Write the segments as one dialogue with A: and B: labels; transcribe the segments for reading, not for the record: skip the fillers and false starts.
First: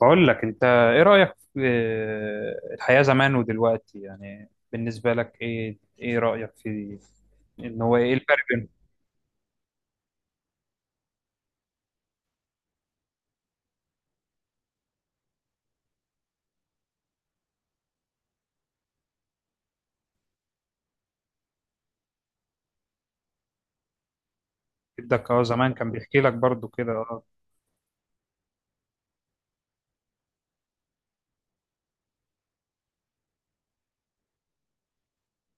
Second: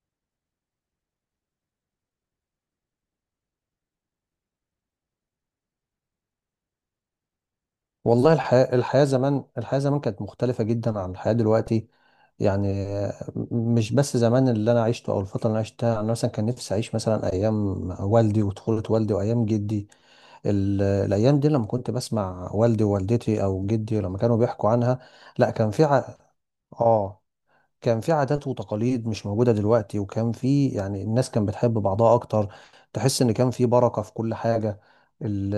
A: بقول لك انت ايه رأيك في الحياة زمان ودلوقتي؟ يعني بالنسبة لك ايه ايه رأيك في ان هو ايه
B: والله
A: الفرق بينهم؟
B: الحياة زمان كانت مختلفة جدا عن الحياة دلوقتي. يعني مش بس زمان اللي أنا عشته أو الفترة اللي أنا عشتها. أنا مثلا كان نفسي أعيش مثلا أيام والدي وطفولة والدي وأيام جدي. الأيام دي لما كنت بسمع والدي ووالدتي أو جدي لما كانوا بيحكوا عنها.
A: جدك اه
B: لا،
A: زمان كان بيحكي لك برضو كده
B: آه
A: اه؟
B: كان في عادات وتقاليد مش موجودة دلوقتي. وكان في يعني الناس كانت بتحب بعضها أكتر. تحس إن كان في بركة في كل حاجة. ال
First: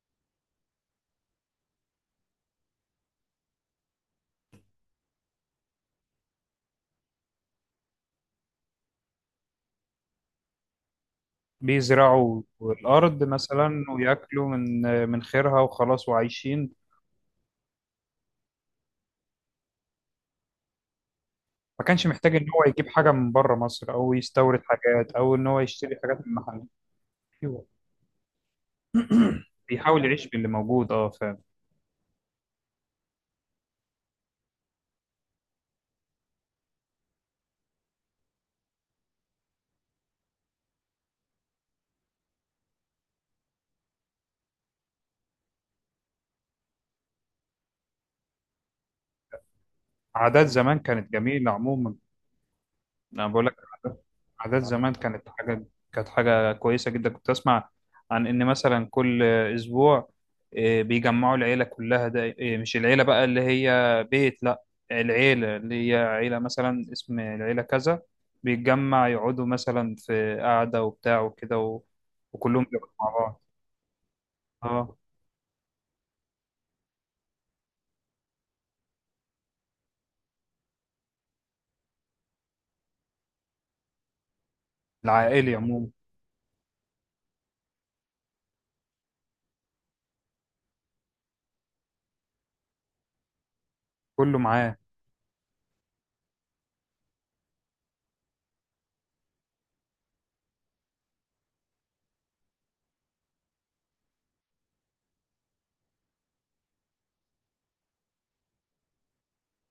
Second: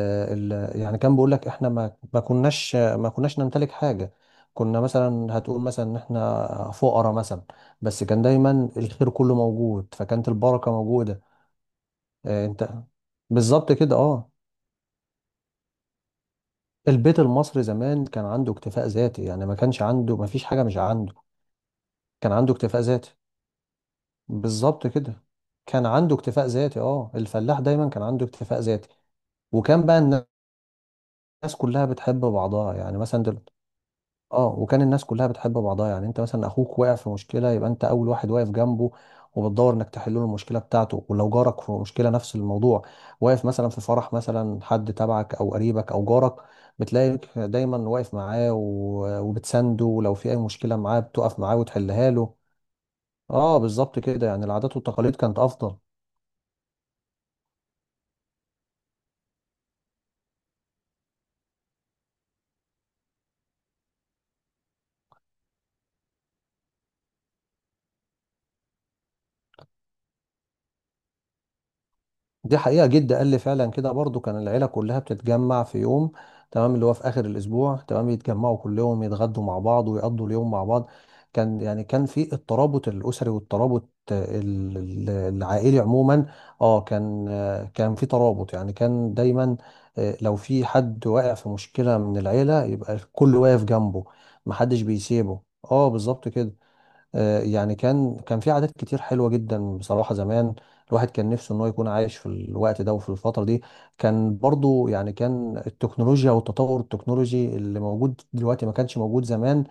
B: ال يعني كان بيقول لك إحنا ما كناش نمتلك حاجة. كنا مثلا هتقول مثلا إن إحنا فقراء مثلا، بس كان دايما الخير كله موجود، فكانت البركة موجودة.
A: بيزرعوا
B: آه، أنت
A: الارض
B: بالظبط
A: مثلا
B: كده، أه.
A: وياكلوا من من خيرها وخلاص وعايشين.
B: البيت المصري زمان كان عنده اكتفاء ذاتي، يعني ما كانش عنده، ما فيش حاجة مش عنده.
A: ما كانش
B: كان
A: محتاج ان
B: عنده
A: هو
B: اكتفاء
A: يجيب حاجة
B: ذاتي،
A: من بره مصر او يستورد
B: بالظبط
A: حاجات
B: كده.
A: او ان هو
B: كان
A: يشتري
B: عنده
A: حاجات من
B: اكتفاء
A: محل.
B: ذاتي، اه، الفلاح
A: أيوة.
B: دايما كان عنده اكتفاء ذاتي. وكان بقى
A: بيحاول
B: الناس
A: يعيش باللي موجود اه فعلا.
B: كلها بتحب بعضها، يعني مثلا دل... اه وكان الناس كلها بتحب بعضها. يعني انت مثلا اخوك وقع في مشكله، يبقى انت اول واحد واقف جنبه وبتدور انك تحل له المشكله بتاعته. ولو جارك في مشكله نفس الموضوع، واقف مثلا في فرح مثلا حد تبعك او قريبك او جارك، بتلاقيك دايما واقف معاه وبتسنده. ولو في اي
A: عادات
B: مشكله
A: زمان
B: معاه
A: كانت
B: بتقف
A: جميلة
B: معاه
A: عموما.
B: وتحلها له.
A: انا بقول لك
B: اه بالظبط كده، يعني
A: عادات
B: العادات
A: زمان
B: والتقاليد
A: كانت
B: كانت
A: حاجه،
B: افضل.
A: كانت حاجه كويسه جدا. كنت اسمع عن ان مثلا كل اسبوع، بيجمعوا العيله كلها، ده مش العيله بقى اللي هي بيت، لا، العيله اللي هي عيله مثلا اسم العيله كذا، بيتجمع يقعدوا مثلا في قعده وبتاع وكده و...
B: دي
A: وكلهم
B: حقيقة،
A: بيقعدوا مع
B: جد قال لي
A: بعض.
B: فعلا كده برضو. كان العيلة
A: اه،
B: كلها بتتجمع في يوم، تمام، اللي هو في آخر الأسبوع، تمام، يتجمعوا كلهم، يتغدوا مع بعض ويقضوا اليوم مع بعض. كان يعني كان في الترابط الأسري والترابط
A: العائلي
B: العائلي
A: عموما.
B: عموما. اه كان، كان في ترابط، يعني كان دايما. لو في حد واقع في مشكلة من العيلة، يبقى الكل واقف جنبه،
A: كله معاه.
B: محدش بيسيبه. اه بالظبط كده. يعني كان في عادات كتير حلوة جدا بصراحة زمان. الواحد كان نفسه ان هو يكون عايش في الوقت ده وفي الفترة دي. كان برضو، يعني كان التكنولوجيا والتطور التكنولوجي اللي موجود دلوقتي ما كانش موجود زمان.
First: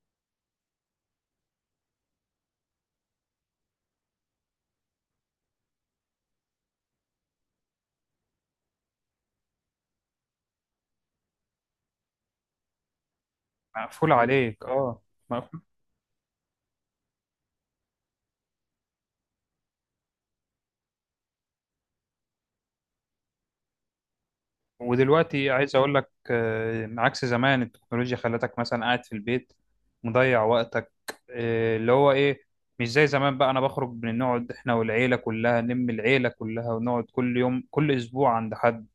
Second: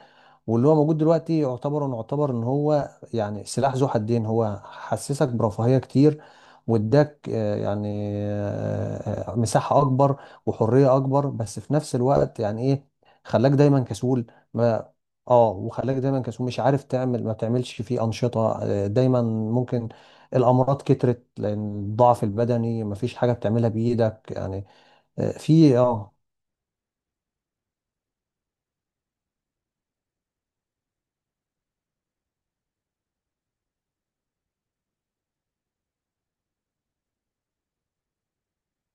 B: واللي هو موجود دلوقتي نعتبر ان هو يعني سلاح ذو حدين. هو حسسك برفاهية كتير، واداك مساحة اكبر وحرية اكبر، بس في نفس الوقت يعني ايه، خلاك دايما
A: مقفول
B: كسول.
A: عليك
B: ما
A: اه.
B: اه وخلاك دايما كسول، مش عارف تعمل، ما بتعملش فيه انشطة. دايما ممكن الامراض كترت، لان الضعف البدني مفيش حاجة بتعملها بايدك يعني. آه،
A: ودلوقتي عايز
B: في
A: اقول لك
B: اه
A: عكس زمان، التكنولوجيا خلتك مثلا قاعد في البيت مضيع وقتك، اللي هو ايه، مش زي زمان بقى. انا بخرج من نقعد احنا والعيلة كلها، نلم العيلة كلها ونقعد كل يوم كل اسبوع عند حد،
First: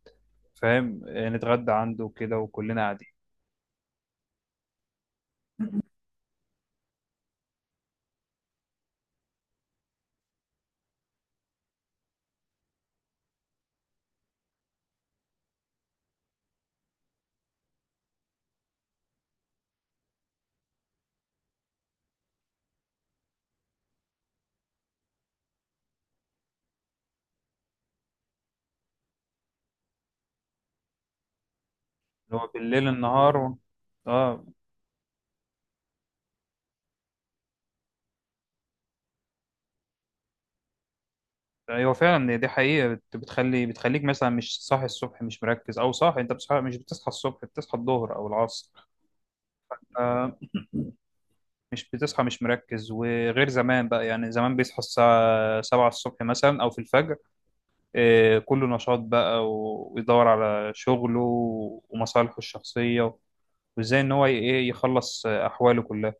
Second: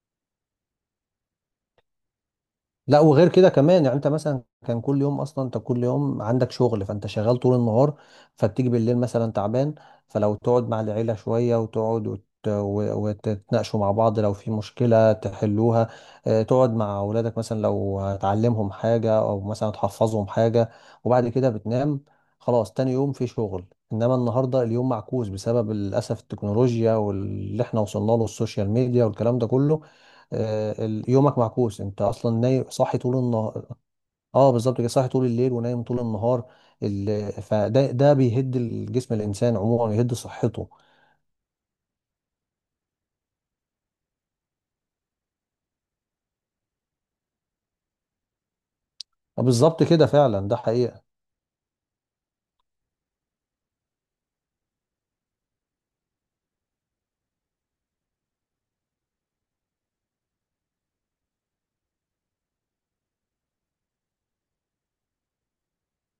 A: فاهم، نتغدى عنده كده وكلنا
B: لا،
A: قاعدين.
B: وغير كده كمان، يعني انت مثلا كان كل يوم اصلا، انت كل يوم عندك شغل، فانت شغال طول النهار. فتيجي بالليل مثلا تعبان، فلو تقعد مع العيلة شوية وتقعد وتتناقشوا مع بعض، لو في مشكلة تحلوها. اه، تقعد مع اولادك مثلا، لو تعلمهم حاجة او مثلا تحفظهم حاجة، وبعد كده بتنام. خلاص تاني يوم في شغل. انما النهارده اليوم معكوس، بسبب للاسف التكنولوجيا واللي احنا وصلنا له، السوشيال ميديا والكلام ده كله. يومك معكوس. انت اصلا
A: اللي هو
B: نايم،
A: بالليل
B: صاحي طول
A: النهار و...
B: النهار.
A: اه.
B: اه بالظبط كده، صاحي طول الليل ونايم طول النهار. ده بيهد الجسم، الانسان عموما يهد صحته.
A: ايوه فعلا، دي حقيقة، بتخلي بتخليك مثلا مش صاحي الصبح، مش مركز، او صاحي. انت بتصحى، مش بتصحى الصبح، بتصحى الظهر او العصر.
B: آه، بالظبط كده،
A: آه،
B: فعلا ده حقيقة.
A: مش بتصحى، مش مركز. وغير زمان بقى، يعني زمان بيصحى الساعة سبعة الصبح مثلا أو في الفجر، إيه، كله نشاط بقى ويدور على شغله ومصالحه الشخصية، وإزاي إن هو إيه يخلص أحواله كلها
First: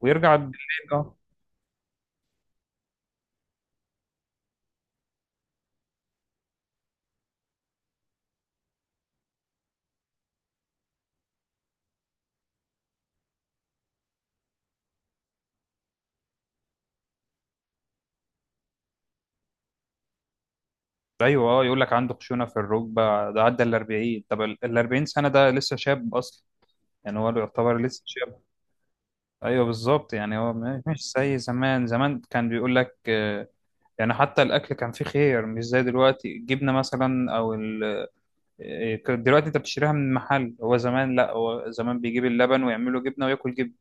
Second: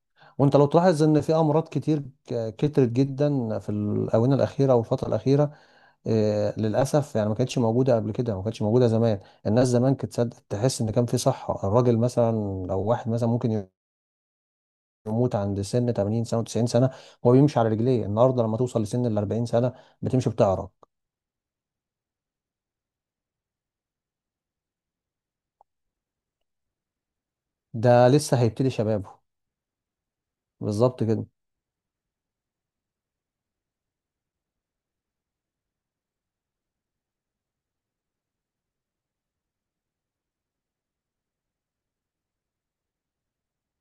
A: ويرجع بالليل.
B: وانت لو تلاحظ
A: أه.
B: ان في امراض كتير كترت جدا في الاونه الاخيره او الفتره الاخيره. للاسف يعني ما كانتش موجوده قبل كده، ما كانتش موجوده زمان. الناس زمان كانت تحس ان كان في صحه. الراجل مثلا، او واحد مثلا، ممكن يموت عند سن 80 سنه و90 سنه، هو بيمشي على رجليه. النهارده لما توصل لسن ال 40 سنه بتمشي بتعرج.
A: أيوه أه، يقول لك عنده خشونة في الركبة، ده عدى ال 40. طب ال 40 سنة ده لسه شاب أصلا، يعني هو يعتبر لسه
B: ده لسه
A: شاب.
B: هيبتدي شبابه،
A: أيوه بالظبط، يعني هو
B: بالظبط
A: مش
B: كده.
A: زي زمان. زمان كان بيقول لك آه، يعني حتى الاكل كان فيه خيار، مش زي دلوقتي. الجبنه مثلا او ال... إيه، كان دلوقتي انت بتشتريها من محل، هو زمان لا، هو زمان بيجيب اللبن ويعمله جبنه وياكل جبنه.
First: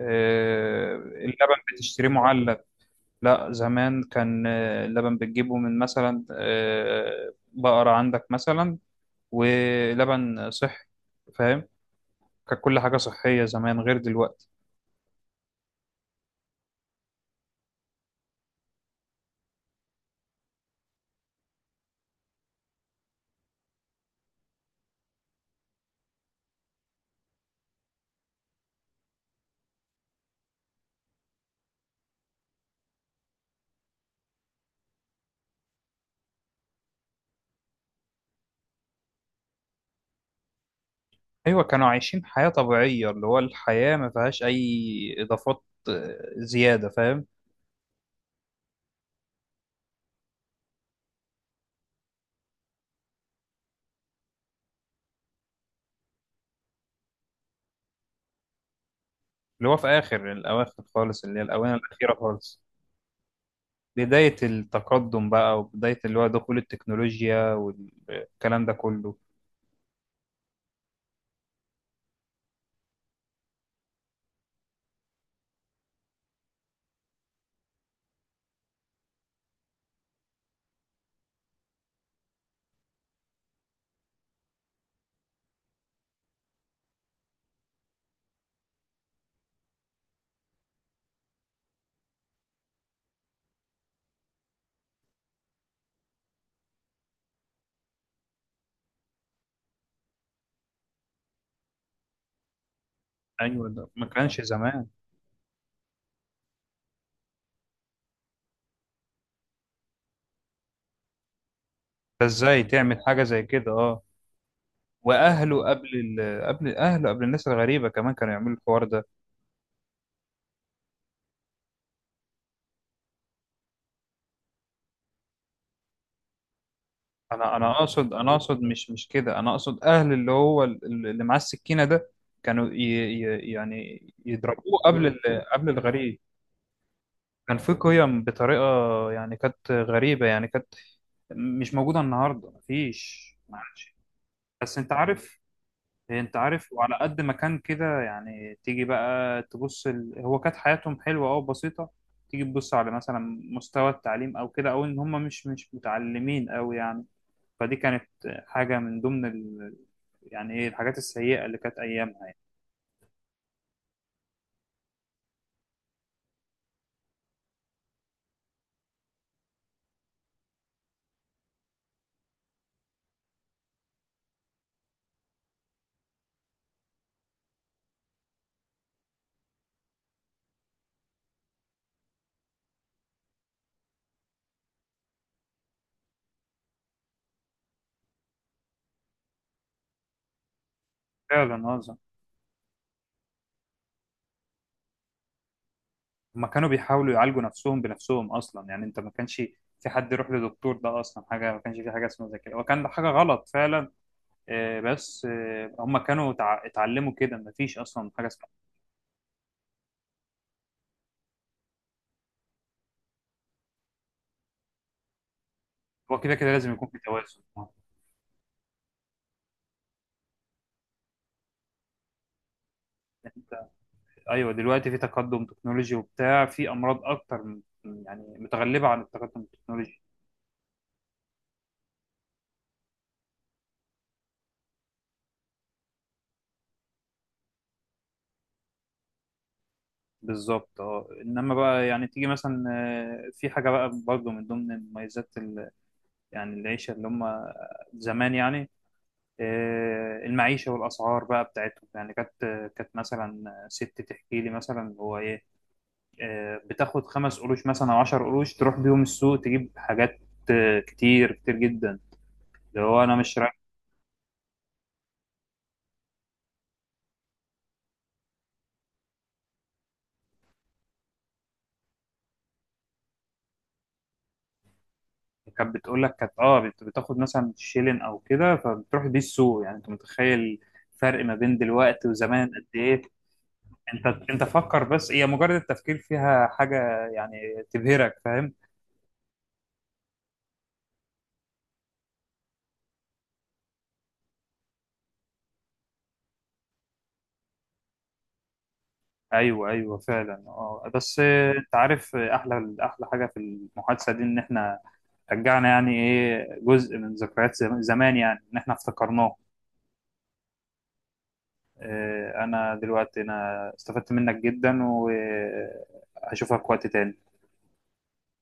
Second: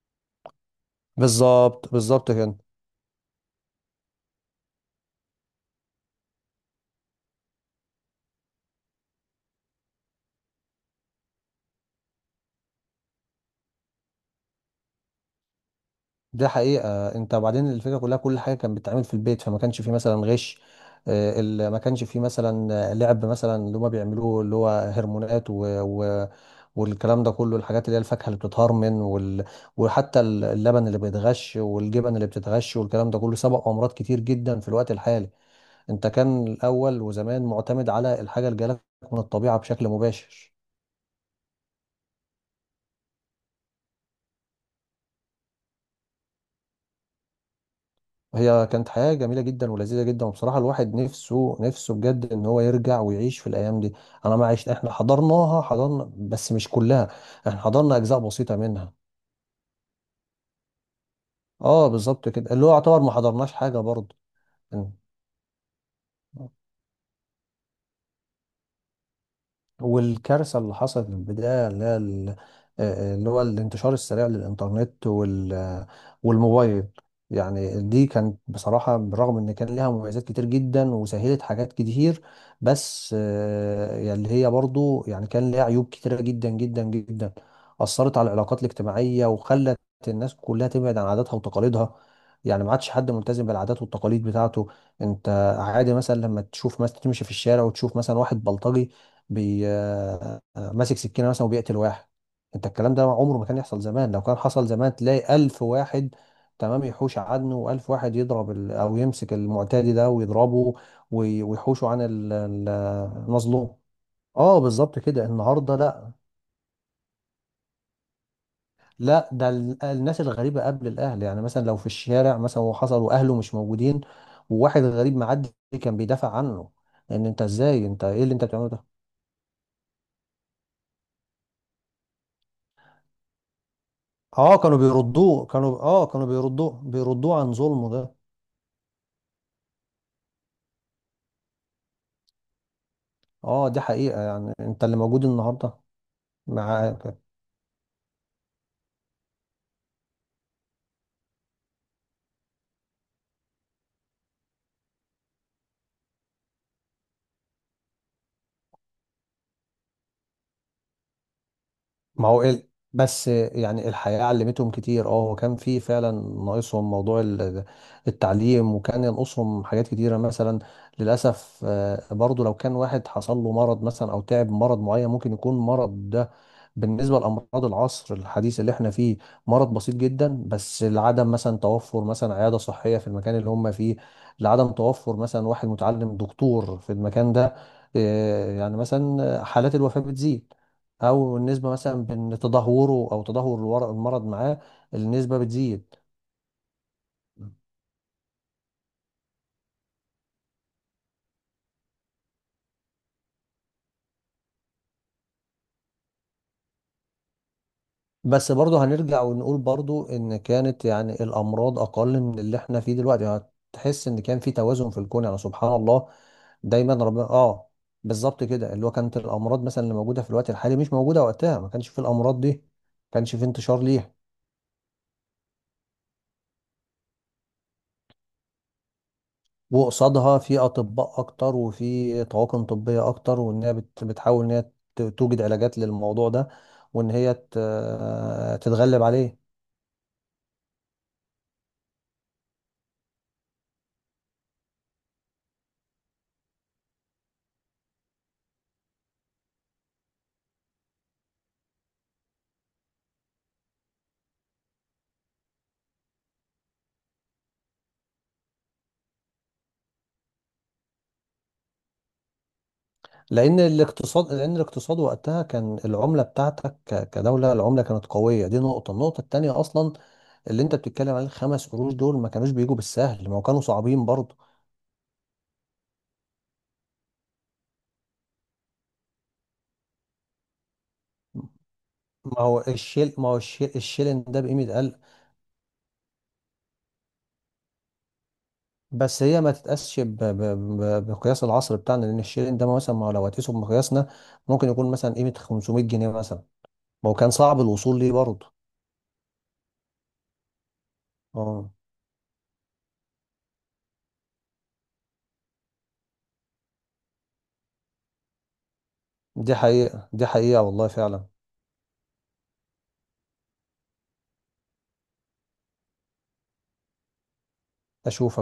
A: اللبن
B: بالظبط،
A: بتشتريه
B: بالظبط كده.
A: معلب؟ لا، زمان كان اللبن بتجيبه من مثلا بقره عندك مثلا، ولبن صحي، فاهم؟ كان كل حاجه صحيه زمان غير دلوقتي.
B: ده حقيقه، انت وبعدين الفكره كلها، كل حاجه كانت بتتعمل في البيت، فما كانش فيه مثلا غش. ما كانش فيه مثلا لعب مثلا، اللي هما بيعملوه، اللي هو هرمونات و... والكلام ده كله، الحاجات اللي هي الفاكهه اللي بتتهرمن وحتى اللبن اللي بيتغش، والجبن اللي بتتغش، والكلام ده كله سبق امراض كتير جدا في الوقت الحالي. انت كان الاول وزمان معتمد على الحاجه اللي جالك من الطبيعه بشكل مباشر.
A: ايوه، كانوا عايشين حياه طبيعيه، اللي هو الحياه ما فيهاش اي اضافات، زياده، فاهم.
B: وهي كانت حياه جميله جدا ولذيذه جدا، وبصراحه الواحد نفسه، نفسه بجد ان هو يرجع ويعيش في الايام دي. انا ما عشت احنا حضرناها، حضرنا بس مش كلها، احنا حضرنا اجزاء بسيطه منها.
A: اللي هو في آخر الأواخر خالص، اللي هي الآونة
B: اه
A: الأخيرة
B: بالظبط كده،
A: خالص،
B: اللي هو يعتبر ما حضرناش حاجه برضه.
A: بداية التقدم بقى وبداية اللي هو دخول التكنولوجيا والكلام ده كله.
B: والكارثة اللي حصلت من البداية اللي هي اللي هو الانتشار السريع للإنترنت والموبايل. يعني دي كانت بصراحة، بالرغم إن كان ليها مميزات كتير جدا وسهلت حاجات كتير، بس يعني اللي هي برضو يعني كان ليها عيوب كتيرة جدا جدا جدا. أثرت على العلاقات الاجتماعية، وخلت الناس كلها تبعد عن عاداتها وتقاليدها، يعني ما عادش حد ملتزم بالعادات والتقاليد بتاعته. انت عادي مثلا لما تشوف مثلا، تمشي في الشارع وتشوف مثلا واحد بلطجي بي آه، آه، ماسك سكينه مثلا وبيقتل واحد. انت الكلام ده عمره ما كان
A: أيوة،
B: يحصل
A: ده ما
B: زمان. لو كان
A: كانش
B: حصل
A: زمان.
B: زمان تلاقي 1000 واحد، تمام، يحوش عنه، و1000 واحد يضرب او يمسك المعتدي ده ويضربه، ويحوشه عن
A: فإزاي تعمل حاجة زي كده،
B: المظلوم.
A: أه.
B: اه بالظبط كده،
A: وأهله
B: النهارده
A: قبل
B: لا.
A: ال... قبل أهله قبل الناس الغريبة كمان كانوا يعملوا الحوار ده.
B: لا، ده الناس الغريبه قبل الاهل، يعني مثلا لو في الشارع مثلا وحصل واهله مش موجودين، وواحد غريب معدي كان بيدافع عنه، ان انت
A: أنا
B: ازاي، انت
A: أقصد،
B: ايه
A: أنا
B: اللي انت
A: أقصد
B: بتعمله
A: مش
B: ده.
A: مش كده. أنا أقصد أهل اللي هو اللي معاه السكينة ده كانوا ي... ي... يعني
B: اه، كانوا
A: يضربوه قبل ال...
B: بيردوه
A: قبل
B: كانوا اه
A: الغريب.
B: كانوا بيردوه بيردوه عن
A: كان في
B: ظلمه ده.
A: قيم بطريقة، يعني كانت غريبة، يعني كانت مش موجودة النهاردة، مفيش،
B: اه دي
A: معلش.
B: حقيقة، يعني
A: بس
B: انت
A: انت
B: اللي موجود
A: عارف،
B: النهارده،
A: انت عارف، وعلى
B: معاك.
A: قد ما كان كده، يعني تيجي بقى تبص ال... هو كانت حياتهم حلوة او بسيطة، تيجي تبص على مثلا مستوى التعليم او كده، او ان هم مش مش متعلمين قوي يعني. فدي كانت حاجة من ضمن ال... يعني ايه الحاجات السيئة اللي كانت
B: ما
A: ايامها.
B: هو ال... بس يعني الحياة علمتهم كتير. اه هو كان في فعلا، ناقصهم موضوع التعليم، وكان ينقصهم حاجات كتيرة مثلا. للأسف آه، برضو لو كان واحد حصل له مرض مثلا، أو تعب من مرض معين، ممكن يكون مرض ده بالنسبة لأمراض العصر الحديث اللي احنا فيه مرض بسيط جدا، بس لعدم مثلا توفر مثلا عيادة صحية في المكان اللي هم فيه، لعدم توفر مثلا واحد متعلم دكتور في المكان ده. آه، يعني مثلا حالات الوفاة بتزيد، او
A: فعلا،
B: النسبه
A: هذا.
B: مثلا بين تدهوره او تدهور المرض معاه، النسبه بتزيد.
A: هما كانوا بيحاولوا يعالجوا نفسهم بنفسهم اصلا، يعني انت ما كانش في حد يروح لدكتور، ده اصلا حاجة ما كانش في حاجة اسمها زي كده، وكان ده حاجة غلط فعلا. بس هم كانوا اتعلموا كده، مفيش اصلا حاجه اسمها.
B: بس برضه هنرجع ونقول برضه ان كانت يعني الامراض اقل من اللي احنا فيه دلوقتي. يعني هتحس ان كان في توازن في الكون، يعني سبحان الله،
A: هو كده كده لازم يكون
B: دايما
A: في
B: ربنا،
A: توازن.
B: اه بالظبط كده. اللي هو كانت الامراض مثلا اللي موجوده في الوقت الحالي مش موجوده وقتها، ما كانش في الامراض دي، ما كانش في
A: انت،
B: انتشار ليها.
A: ايوه، دلوقتي في تقدم تكنولوجي وبتاع، في امراض اكتر يعني متغلبه عن التقدم التكنولوجي.
B: وقصادها في اطباء اكتر وفي طواقم طبيه اكتر، وان هي بتحاول ان هي توجد علاجات للموضوع ده، وان هي تتغلب عليه.
A: بالظبط اه، انما بقى يعني تيجي مثلا، في حاجه بقى برضه من ضمن مميزات ال-، يعني العيشه اللي هم زمان يعني، المعيشه والاسعار بقى بتاعتهم يعني، كانت كانت مثلا ست تحكي لي مثلا هو ايه، بتاخد 5 قروش مثلا او 10 قروش تروح بيهم السوق تجيب حاجات كتير كتير جدا، اللي هو انا مش
B: لان
A: رايح.
B: الاقتصاد لان الاقتصاد وقتها كان العمله بتاعتك كدوله، العمله كانت قويه. دي نقطه. النقطه التانيه اصلا اللي انت بتتكلم عليه، الخمس قروش دول ما كانوش بيجوا بالسهل، ما هو كانوا صعبين برضه.
A: كانت بتقول لك كانت اه بتاخد مثلا شيلين او كده فبتروح بيه السوق. يعني انت متخيل الفرق ما بين دلوقتي
B: ما
A: وزمان
B: هو
A: قد ايه؟
B: الشيل ما هو الشيل
A: انت
B: الشيلن ده
A: انت
B: بقيمه،
A: فكر بس، هي مجرد التفكير فيها حاجة يعني تبهرك، فاهم.
B: بس هي ما تتقاسش بمقياس العصر بتاعنا. لان الشيرين ده مثلا، ما هو لو هتقيسه بمقياسنا ممكن يكون مثلا قيمة 500 جنيه مثلا، ما هو كان صعب الوصول ليه برضه.
A: ايوه ايوه فعلا اه. بس
B: اه
A: انت عارف، احلى احلى حاجة في المحادثة دي ان احنا رجعنا يعني ايه جزء من ذكريات زمان، يعني ان احنا افتكرناه.
B: دي حقيقة، دي حقيقة والله فعلا.
A: انا دلوقتي انا استفدت منك جدا، وهشوفك وقت تاني.
B: اشوف